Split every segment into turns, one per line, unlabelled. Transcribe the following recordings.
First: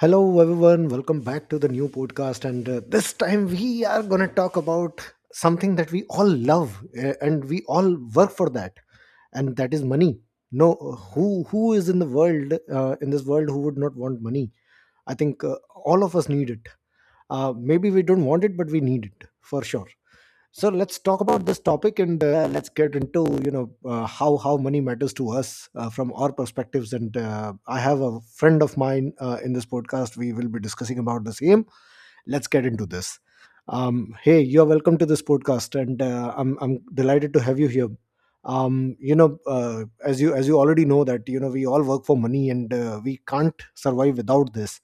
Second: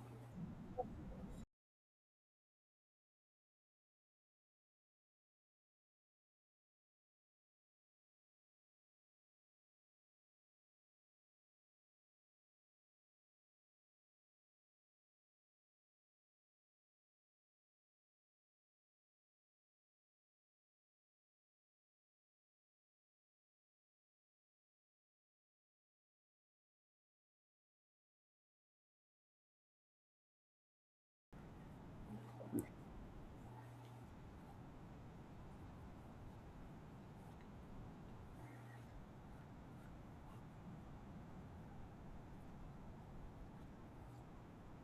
Hello, everyone. Welcome back to the new podcast. And this time we are going to talk about something that we all love and we all work for that, and that is money. No, who is in the world, in this world, who would not want money? I think all of us need it. Maybe we don't want it, but we need it for sure. So let's talk about this topic, and let's get into, how money matters to us, from our perspectives. And I have a friend of mine, in this podcast we will be discussing about the same. Let's get into this. Hey, you're welcome to this podcast, and I'm delighted to have you here. As you already know that, we all work for money, and we can't survive without this.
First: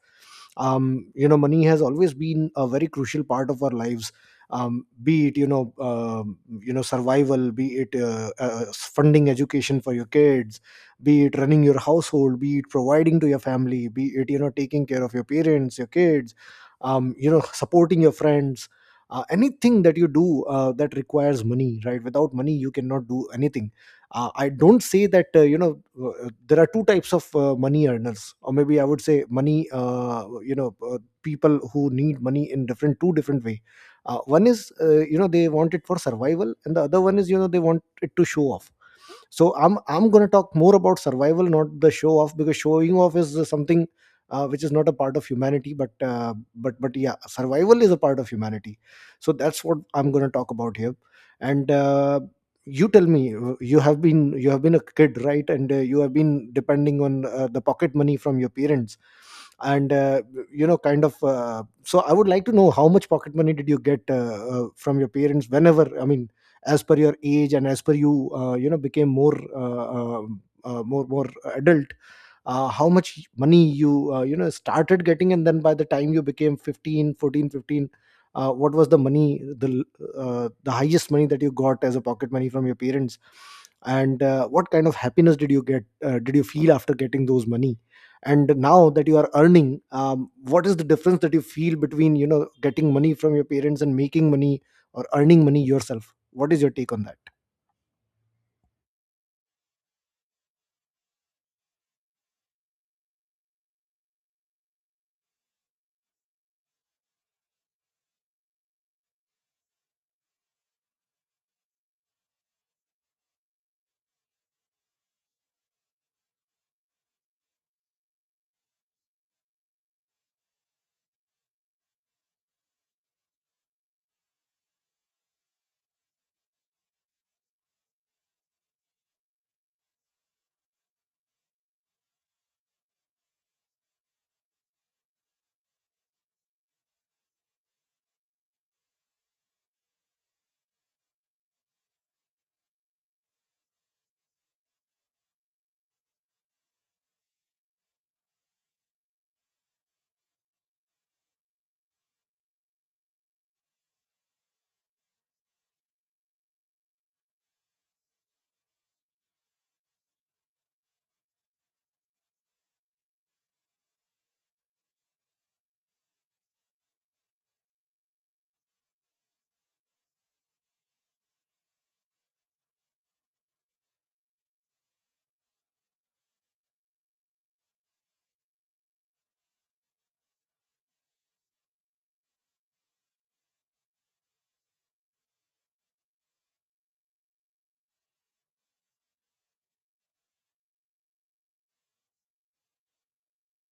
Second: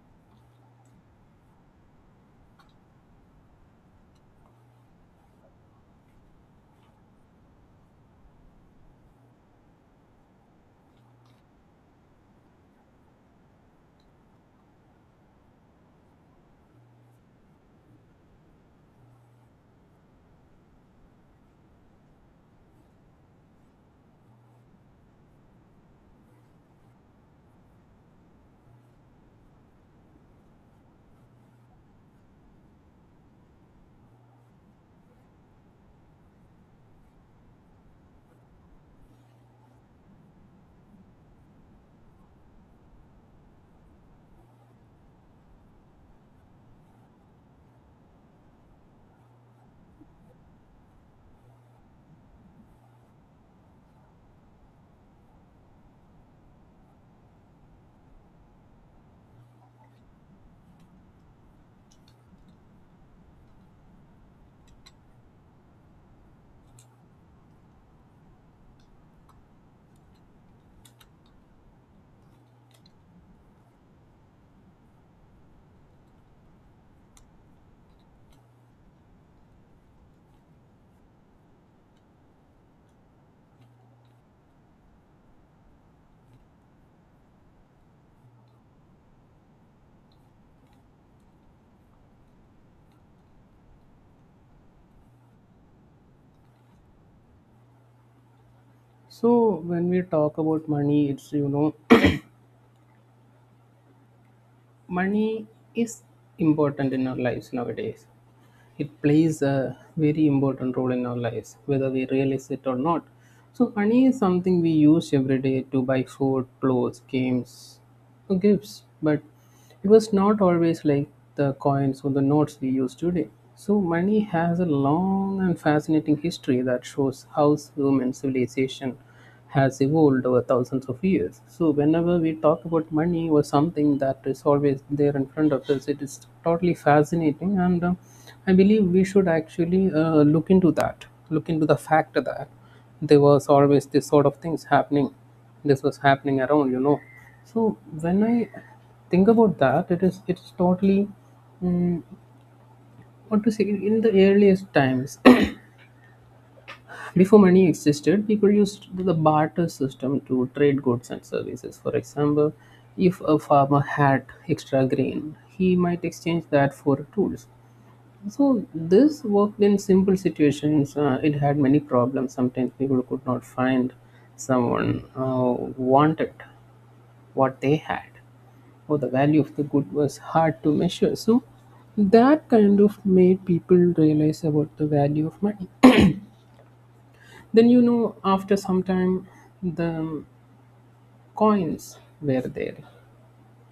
Money has always been a very crucial part of our lives. Be it, survival, be it funding education for your kids, be it running your household, be it providing to your family, be it, taking care of your parents, your kids, supporting your friends. Anything that you do, that requires money, right? Without money you cannot do anything. I don't say that. There are two types of money earners, or maybe I would say money, people who need money in different, two different way. One is, they want it for survival, and the other one is, they want it to show off. So I'm going to talk more about survival, not the show off, because showing off is something which is not a part of humanity. But yeah, survival is a part of humanity. So that's what I'm going to talk about here. And you tell me, you have been a kid, right? And you have been depending on, the pocket money from your parents, and you know kind of so I would like to know, how much pocket money did you get, from your parents, whenever, I mean, as per your age, and as per you, you know became more, more adult. How much money you, you know started getting, and then by the time you became 15, what was the money, the, the highest money that you got as a pocket money from your parents? And what kind of happiness did you get, did you feel after getting those money? And now that you are earning, what is the difference that you feel between, you know, getting money from your parents and making money, or earning money yourself? What is your take on that?
So when we talk about money, money is important in our lives nowadays. It plays a very important role in our lives, whether we realize it or not. So money is something we use every day to buy food, clothes, games, or gifts. But it was not always like the coins or the notes we use today. So money has a long and fascinating history that shows how human civilization has evolved over thousands of years. So, whenever we talk about money or something that is always there in front of us, it is totally fascinating. And I believe we should actually look into that, look into the fact that there was always this sort of things happening. This was happening around, you know. So, when I think about that, it's totally mm, what to say, in the earliest times before money existed, people used the barter system to trade goods and services. For example, if a farmer had extra grain, he might exchange that for tools. So this worked in simple situations. It had many problems. Sometimes people could not find someone wanted what they had, or the value of the good was hard to measure. So that kind of made people realize about the value of money. Then you know, after some time, the coins were there,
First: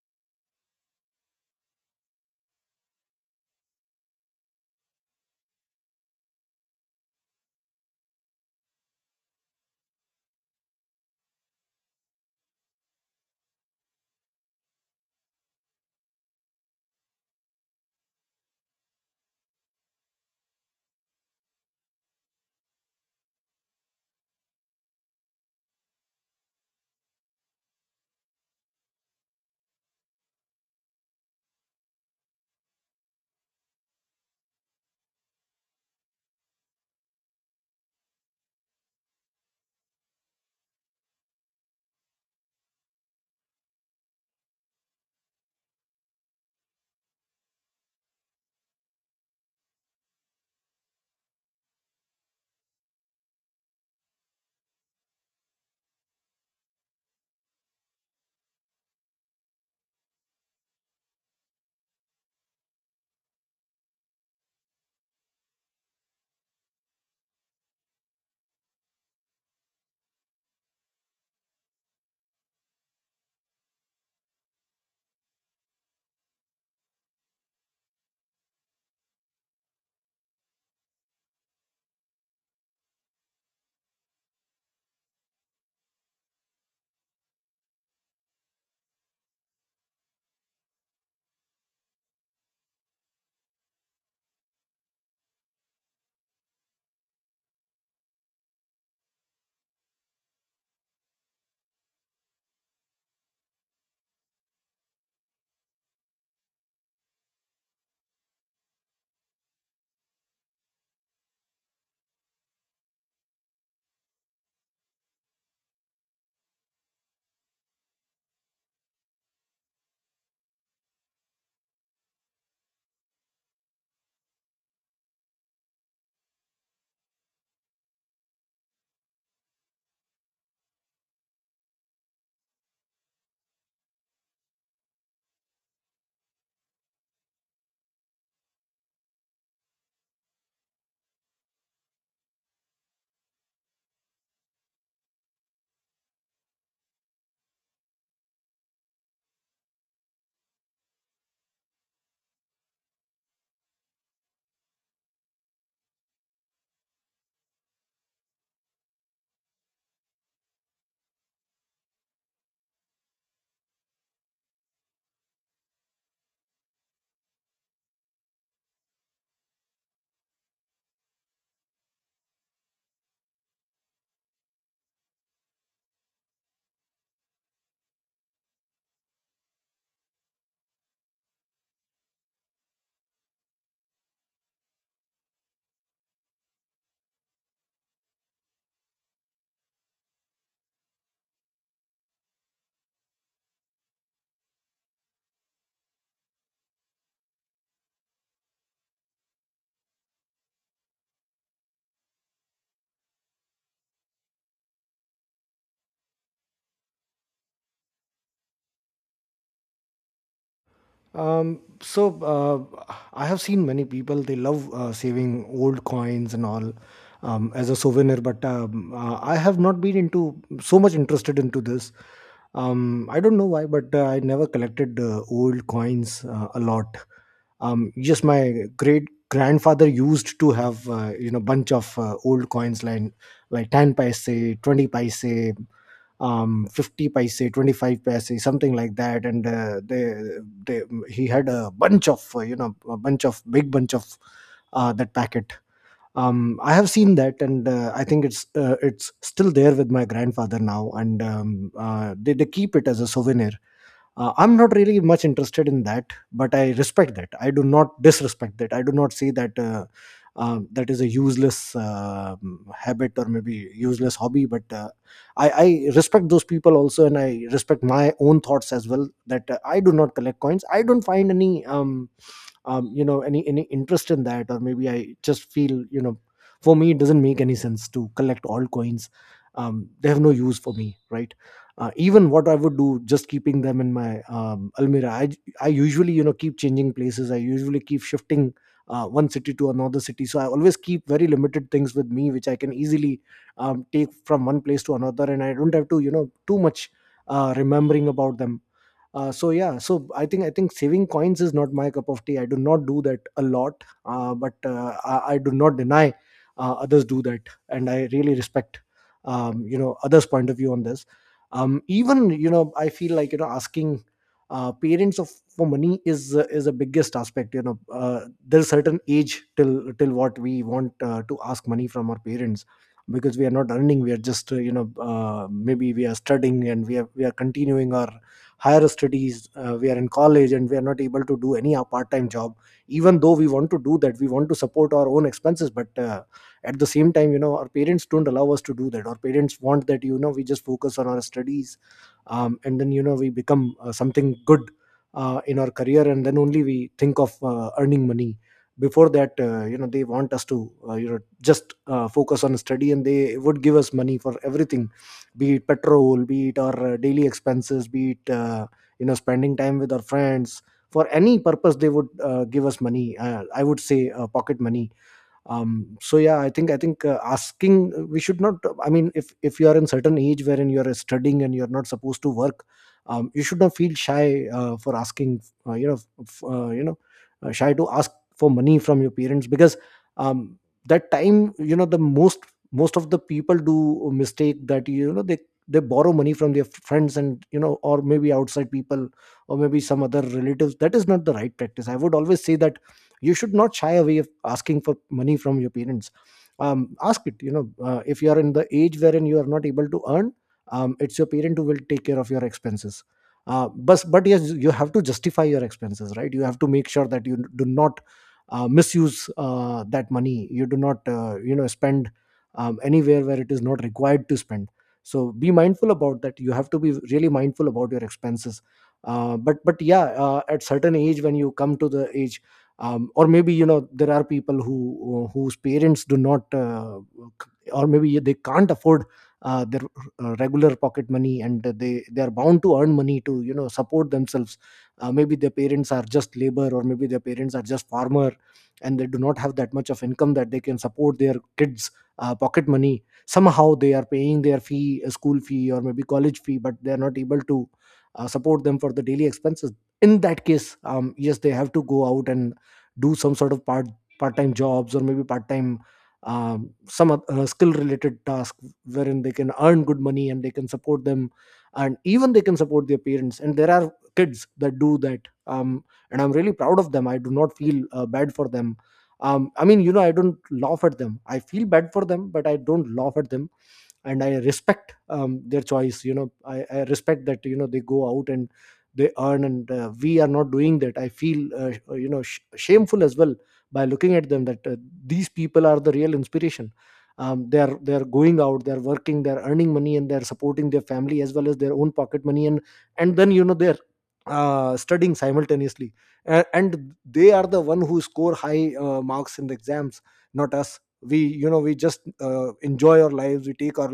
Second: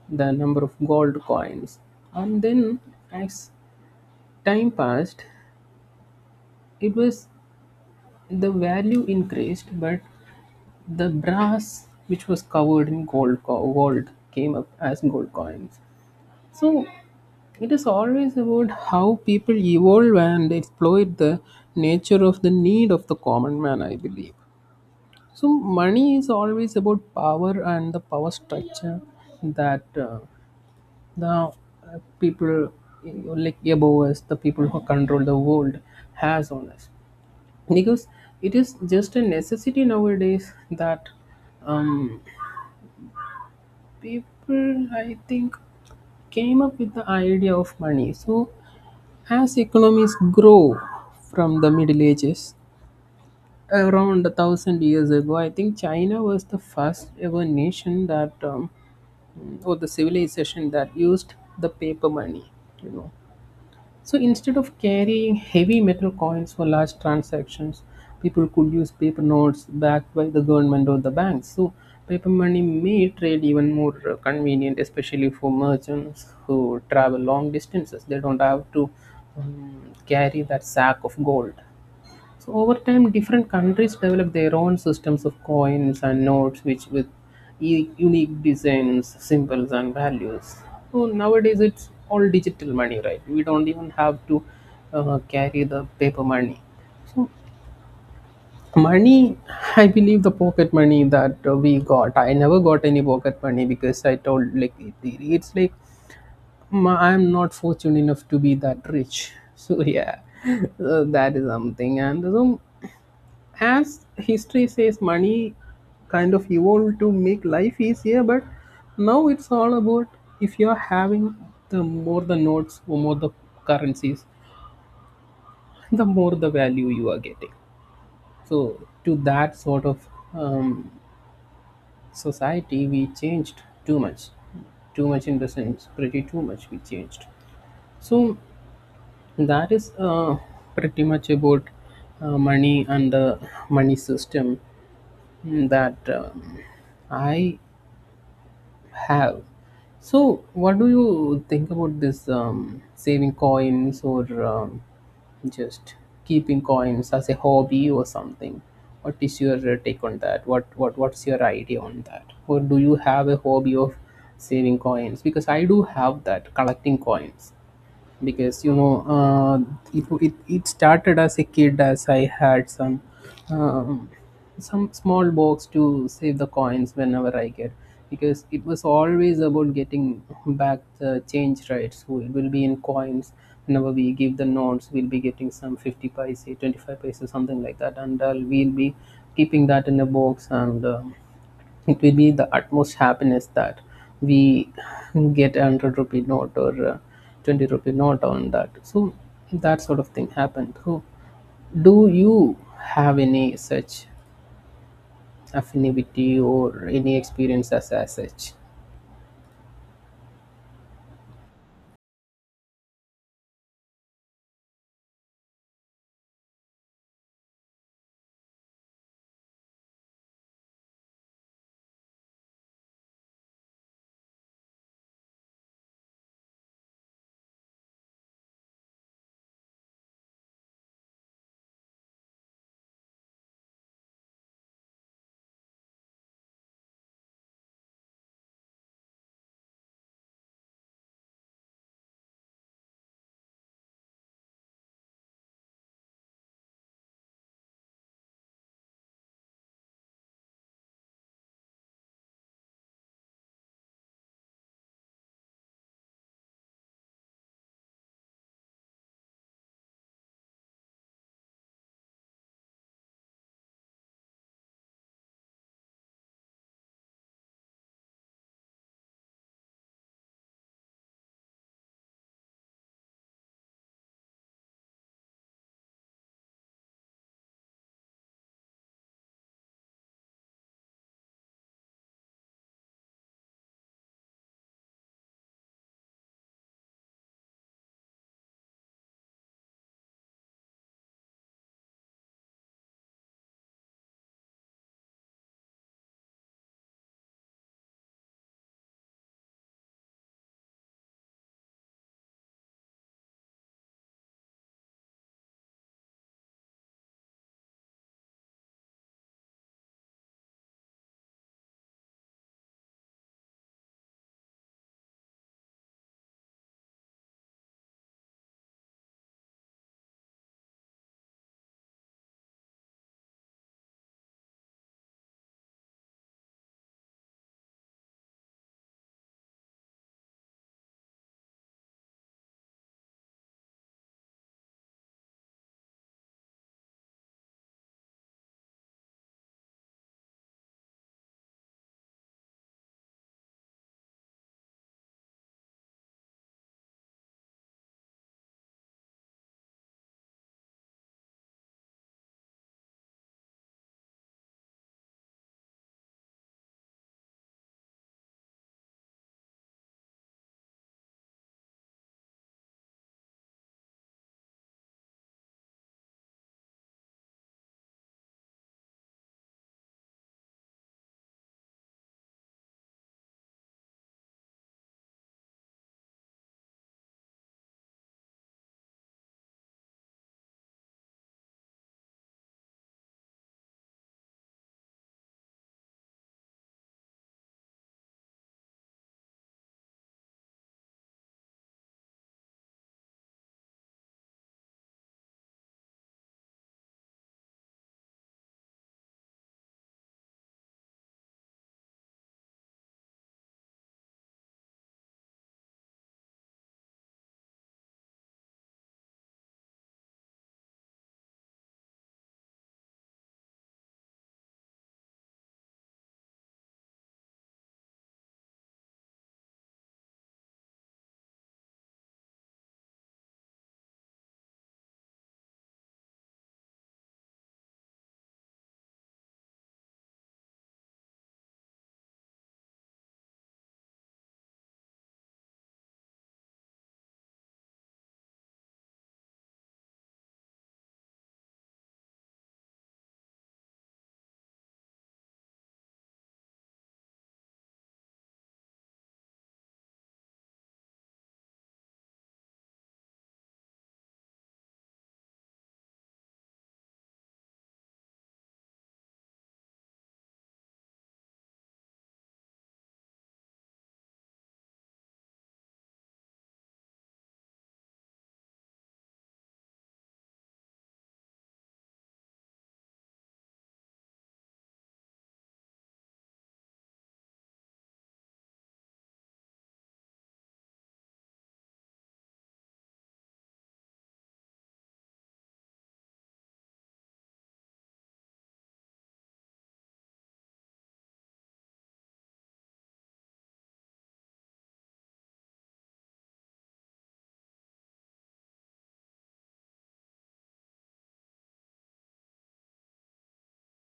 the number of gold coins, and then as time passed, it was the value increased, but the brass which was covered in gold came up as gold coins. So it is always about how people evolve and exploit the nature of the need of the common man, I believe. So money is always about power and the power structure that the people like above us, the people who control the world, has on us. Because it is just a necessity nowadays that um, people, I think, came up with the idea of money. So as economies grow from the Middle Ages, around a thousand years ago, I think China was the first ever nation that, or the civilization that used the paper money, you know. So instead of carrying heavy metal coins for large transactions, people could use paper notes backed by the government or the banks. So paper money made trade even more convenient, especially for merchants who travel long distances. They don't have to carry that sack of gold. So over time, different countries develop their own systems of coins and notes, which with unique designs, symbols, and values. So nowadays, it's all digital money, right? We don't even have to carry the paper money. So money, I believe the pocket money that we got, I never got any pocket money because I told like it's like I'm not fortunate enough to be that rich. So yeah, so that is something. And so as history says, money kind of evolved to make life easier, but now it's all about if you're having the more the notes, or more the currencies, the more the value you are getting. So to that sort of um, society we changed too much, too much in the sense, pretty too much we changed. So that is pretty much about money and the money system that I have. So, what do you think about this, saving coins, or just keeping coins as a hobby or something? What is your take on that? What's your idea on that? Or do you have a hobby of saving coins? Because I do have that, collecting coins, because you know it started as a kid. As I had um, some small box to save the coins whenever I get, because it was always about getting back the change, right? So it will be in coins. Whenever we give the notes, we'll be getting some 50 paise, 25 paise, something like that, and we'll be keeping that in a box. And um, it will be the utmost happiness that we get a 100 rupee note or a 20 rupee note on that. So that sort of thing happened. So do you have any such affinity or any experience as such?
Um, so uh, I have seen many people, they love saving old coins and all, as a souvenir, but I have not been into so much interested into this. I don't know why, but I never collected old coins a lot. Just my great grandfather used to have, bunch of old coins, like 10 paise, 20 paise, 50 paise, 25 paise, something like that. And uh, they they he had a bunch of, a bunch of, big bunch of, that packet. I have seen that. And I think it's, it's still there with my grandfather now. And they keep it as a souvenir. I'm not really much interested in that, but I respect that. I do not disrespect that. I do not see that, that is a useless habit, or maybe useless hobby, but I respect those people also, and I respect my own thoughts as well, that I do not collect coins. I don't find any any interest in that, or maybe I just feel, you know, for me it doesn't make any sense to collect altcoins. They have no use for me, right? Even, what I would do, just keeping them in my, almirah. I usually, you know, keep changing places. I usually keep shifting one city to another city, so I always keep very limited things with me, which I can easily take from one place to another, and I don't have to, you know, too much remembering about them. So yeah, so I think saving coins is not my cup of tea. I do not do that a lot. But I do not deny others do that, and I really respect, others point of view on this. Even, you know, I feel like, asking, parents of, for money is, is a biggest aspect, you know. There's certain age, till what we want, to ask money from our parents, because we are not earning. We are just, maybe we are studying, and we are continuing our higher studies. We are in college, and we are not able to do any part-time job. Even though we want to do that, we want to support our own expenses, but at the same time, you know, our parents don't allow us to do that. Our parents want that, you know, we just focus on our studies. And then, you know, we become something good in our career, and then only we think of earning money. Before that, they want us to, just focus on study, and they would give us money for everything. Be it petrol, be it our daily expenses, be it, spending time with our friends. For any purpose they would give us money, I would say pocket money. So yeah, I think asking, we should not, I mean, if you are in certain age wherein you are studying and you are not supposed to work, you should not feel shy for asking, uh, you know f- uh, you know shy to ask for money from your parents, because um that time, you know, the most, of the people do a mistake that, you know, they borrow money from their friends, and, you know, or maybe outside people, or maybe some other relatives. That is not the right practice. I would always say that you should not shy away of asking for money from your parents. Ask it, you know. If you are in the age wherein you are not able to earn, it's your parent who will take care of your expenses. But yes, you have to justify your expenses, right? You have to make sure that you do not misuse that money. You do not, spend anywhere where it is not required to spend. So be mindful about that. You have to be really mindful about your expenses. But yeah, at certain age, when you come to the age, or maybe, you know, there are people whose parents do not, or maybe they can't afford their regular pocket money, and they are bound to earn money to, you know, support themselves. Maybe their parents are just labor, or maybe their parents are just farmer, and they do not have that much of income that they can support their kids pocket money. Somehow they are paying their fee, school fee, or maybe college fee, but they are not able to support them for the daily expenses. In that case, yes, they have to go out and do some sort of part-time jobs, or maybe part-time, some skill-related task, wherein they can earn good money, and they can support them, and even they can support their parents. And there are kids that do that, um, and I'm really proud of them. I do not feel bad for them. I mean, you know, I don't laugh at them. I feel bad for them, but I don't laugh at them, and I respect, their choice, you know. I respect that, you know, they go out and they earn, and we are not doing that. I feel, shameful as well, by looking at them, that these people are the real inspiration. They are going out, they are working, they are earning money, and they are supporting their family, as well as their own pocket money. And then, you know, they're studying simultaneously, and they are the one who score high marks in the exams, not us. We, you know, we just enjoy our lives. We take our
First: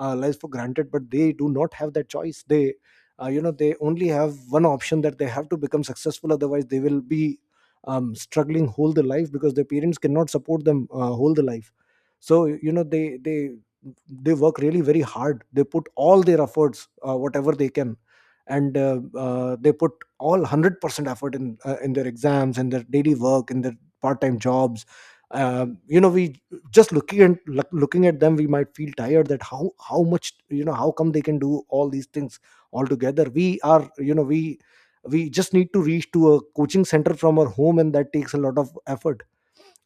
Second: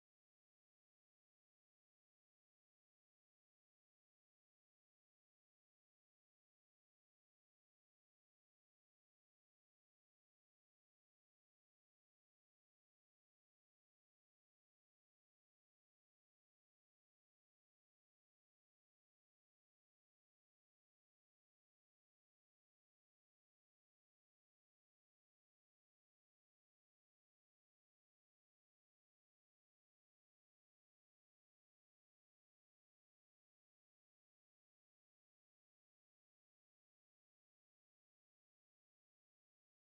lives for granted, but they do not have that choice. They, they only have one option, that they have to become successful, otherwise they will be struggling whole the life, because their parents cannot support them whole the life. So, you know, they work really very hard. They put all their efforts, whatever they can, and they put all 100% effort in, in their exams, in their daily work, in their part-time jobs. You know, we, just looking at, looking at them, we might feel tired, that how, how much, you know, how come they can do all these things altogether. We are, you know, we just need to reach to a coaching center from our home, and that takes a lot of effort.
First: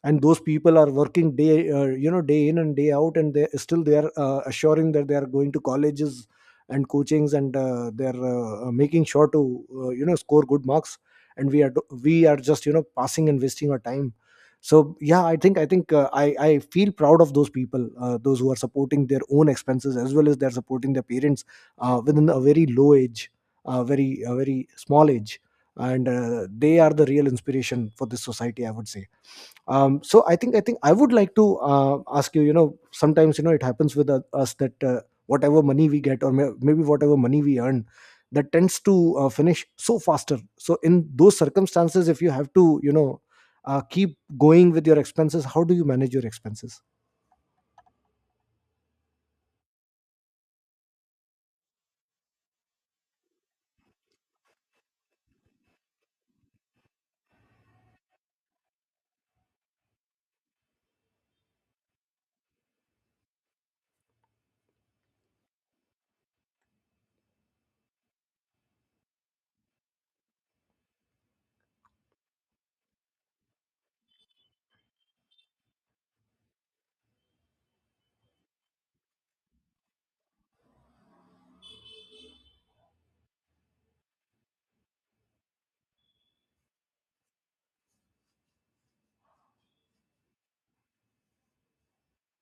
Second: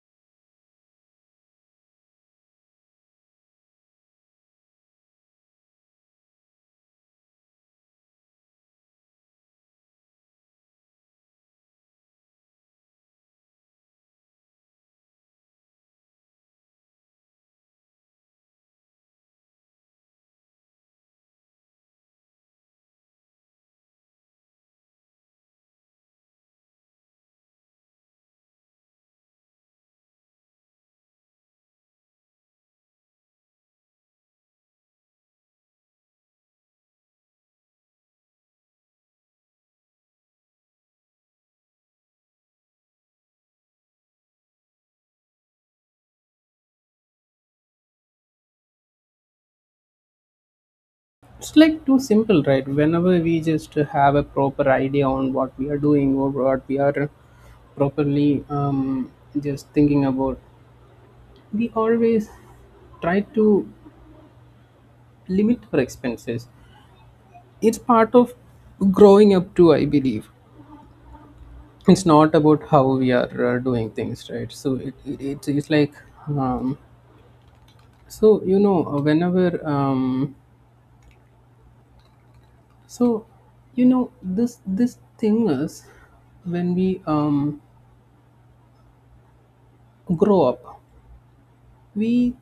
And those people are working day, day in and day out, and they still, they are assuring that they are going to colleges and coachings, and they are making sure to, score good marks. And we are, just, you know, passing and wasting our time. So yeah, I think I think I feel proud of those people, those who are supporting their own expenses, as well as they're supporting their parents, within a very low age, a very, a very, small age. And they are the real inspiration for this society, I would say. So I think I would like to ask you, you know, sometimes, you know, it happens with us that whatever money we get, or maybe whatever money we earn, that tends to finish so faster. So in those circumstances, if you have to, you know, keep going with your expenses, how do you manage your expenses?
It's like too simple, right? Whenever we just have a proper idea on what we are doing, or what we are properly just thinking about, we always try to limit our expenses. It's part of growing up too, I believe. It's not about how we are doing things, right? So it's like um so you know whenever so you know this this thing is, when we grow up, we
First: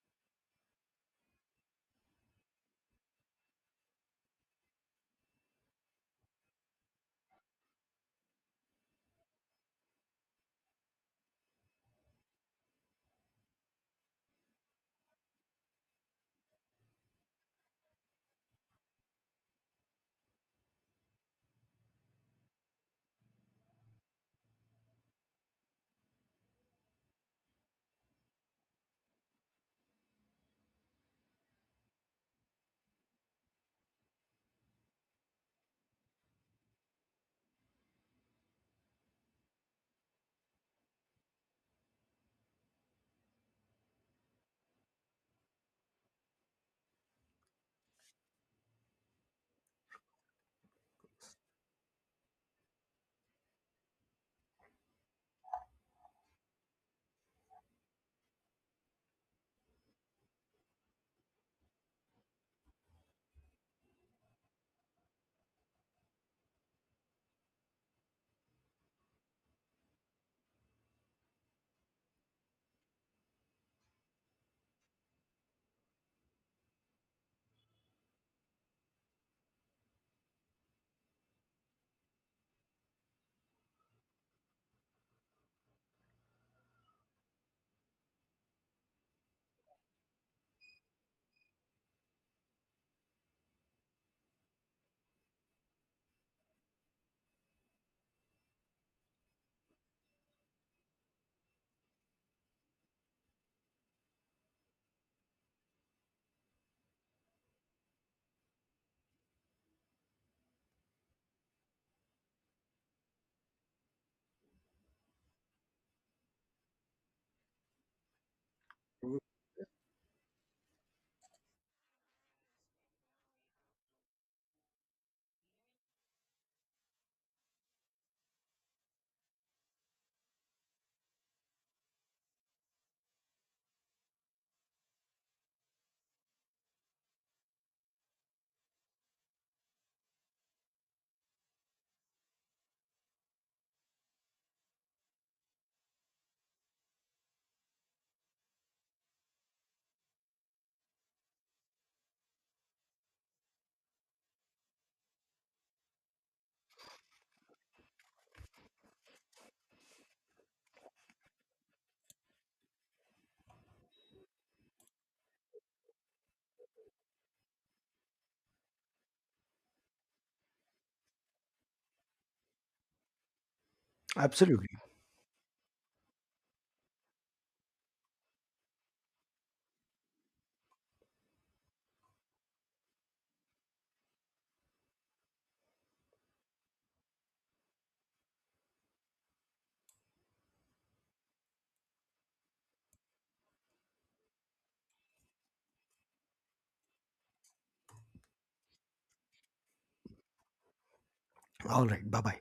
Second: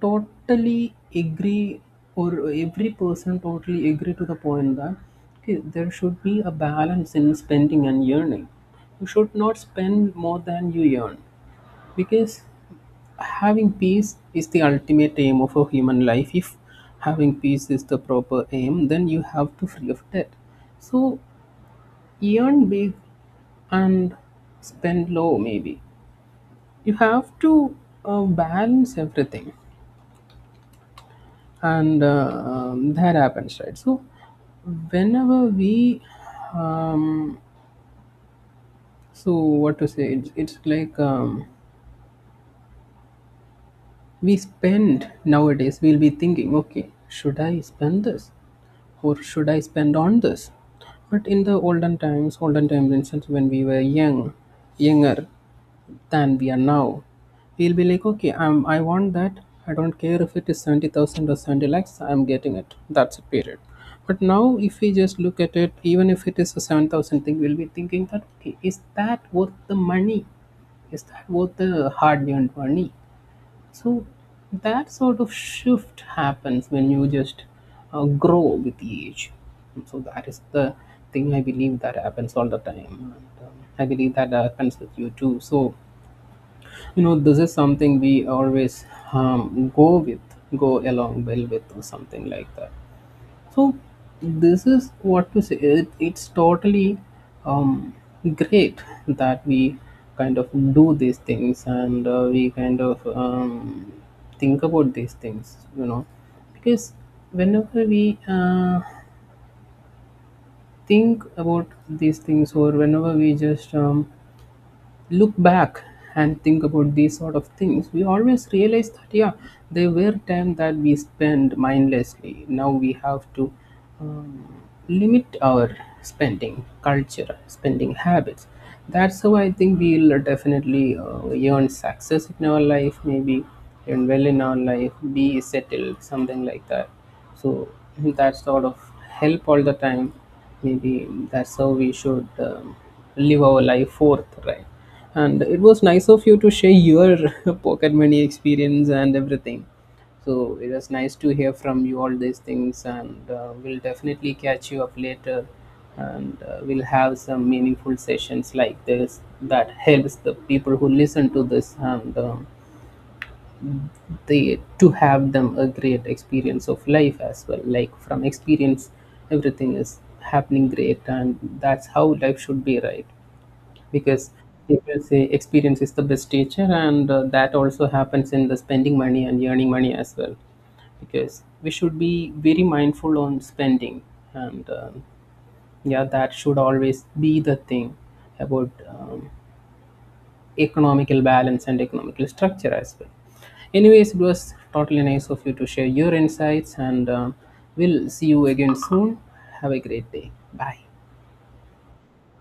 totally agree, or every person totally agree to the point that okay, there should be a balance in spending and earning. You should not spend more than you earn, because having peace is the ultimate aim of a human life. If having peace is the proper aim, then you have to free of debt. So earn big and spend low, maybe. You have to balance everything. And that happens, right? So whenever we um so what to say, it's like um, we spend nowadays, we'll be thinking okay, should I spend this, or should I spend on this? But in the olden times, olden times instance, when we were young, younger than we are now, we'll be like okay, I want that. I don't care if it is 70,000 or 70 lakhs, I'm getting it. That's a period. But now if we just look at it, even if it is a 7,000 thing, we'll be thinking that okay, is that worth the money? Is that worth the hard earned money? So that sort of shift happens when you just grow with the age. So that is the thing I believe that happens all the time. And, um, I believe that happens with you too. So you know, this is something we always go with, go along well with, or something like that. So this is what to say. It's totally um, great that we kind of do these things, and we kind of think about these things, you know. Because whenever we think about these things, or whenever we just look back and think about these sort of things, we always realize that yeah, they were time that we spend mindlessly. Now we have to um, limit our spending culture, spending habits. That's how I think we'll definitely earn success in our life, maybe earn well in our life, be settled, something like that. So that sort of help all the time. Maybe that's how we should live our life forth, right? And it was nice of you to share your pocket money experience and everything. So it was nice to hear from you all these things, and we'll definitely catch you up later, and we'll have some meaningful sessions like this that helps the people who listen to this, and they to have them a great experience of life as well, like from experience everything is happening great, and that's how life should be, right? Because
Absolutely.
people say experience is the best teacher, and that also happens in the spending money and earning money as well, because we should be very mindful on spending. And yeah, that should always be the thing about economical balance and economical structure as well. Anyways, it was totally nice of you to share your insights, and we'll see you again soon. Have a great day. Bye.
All right. Bye bye.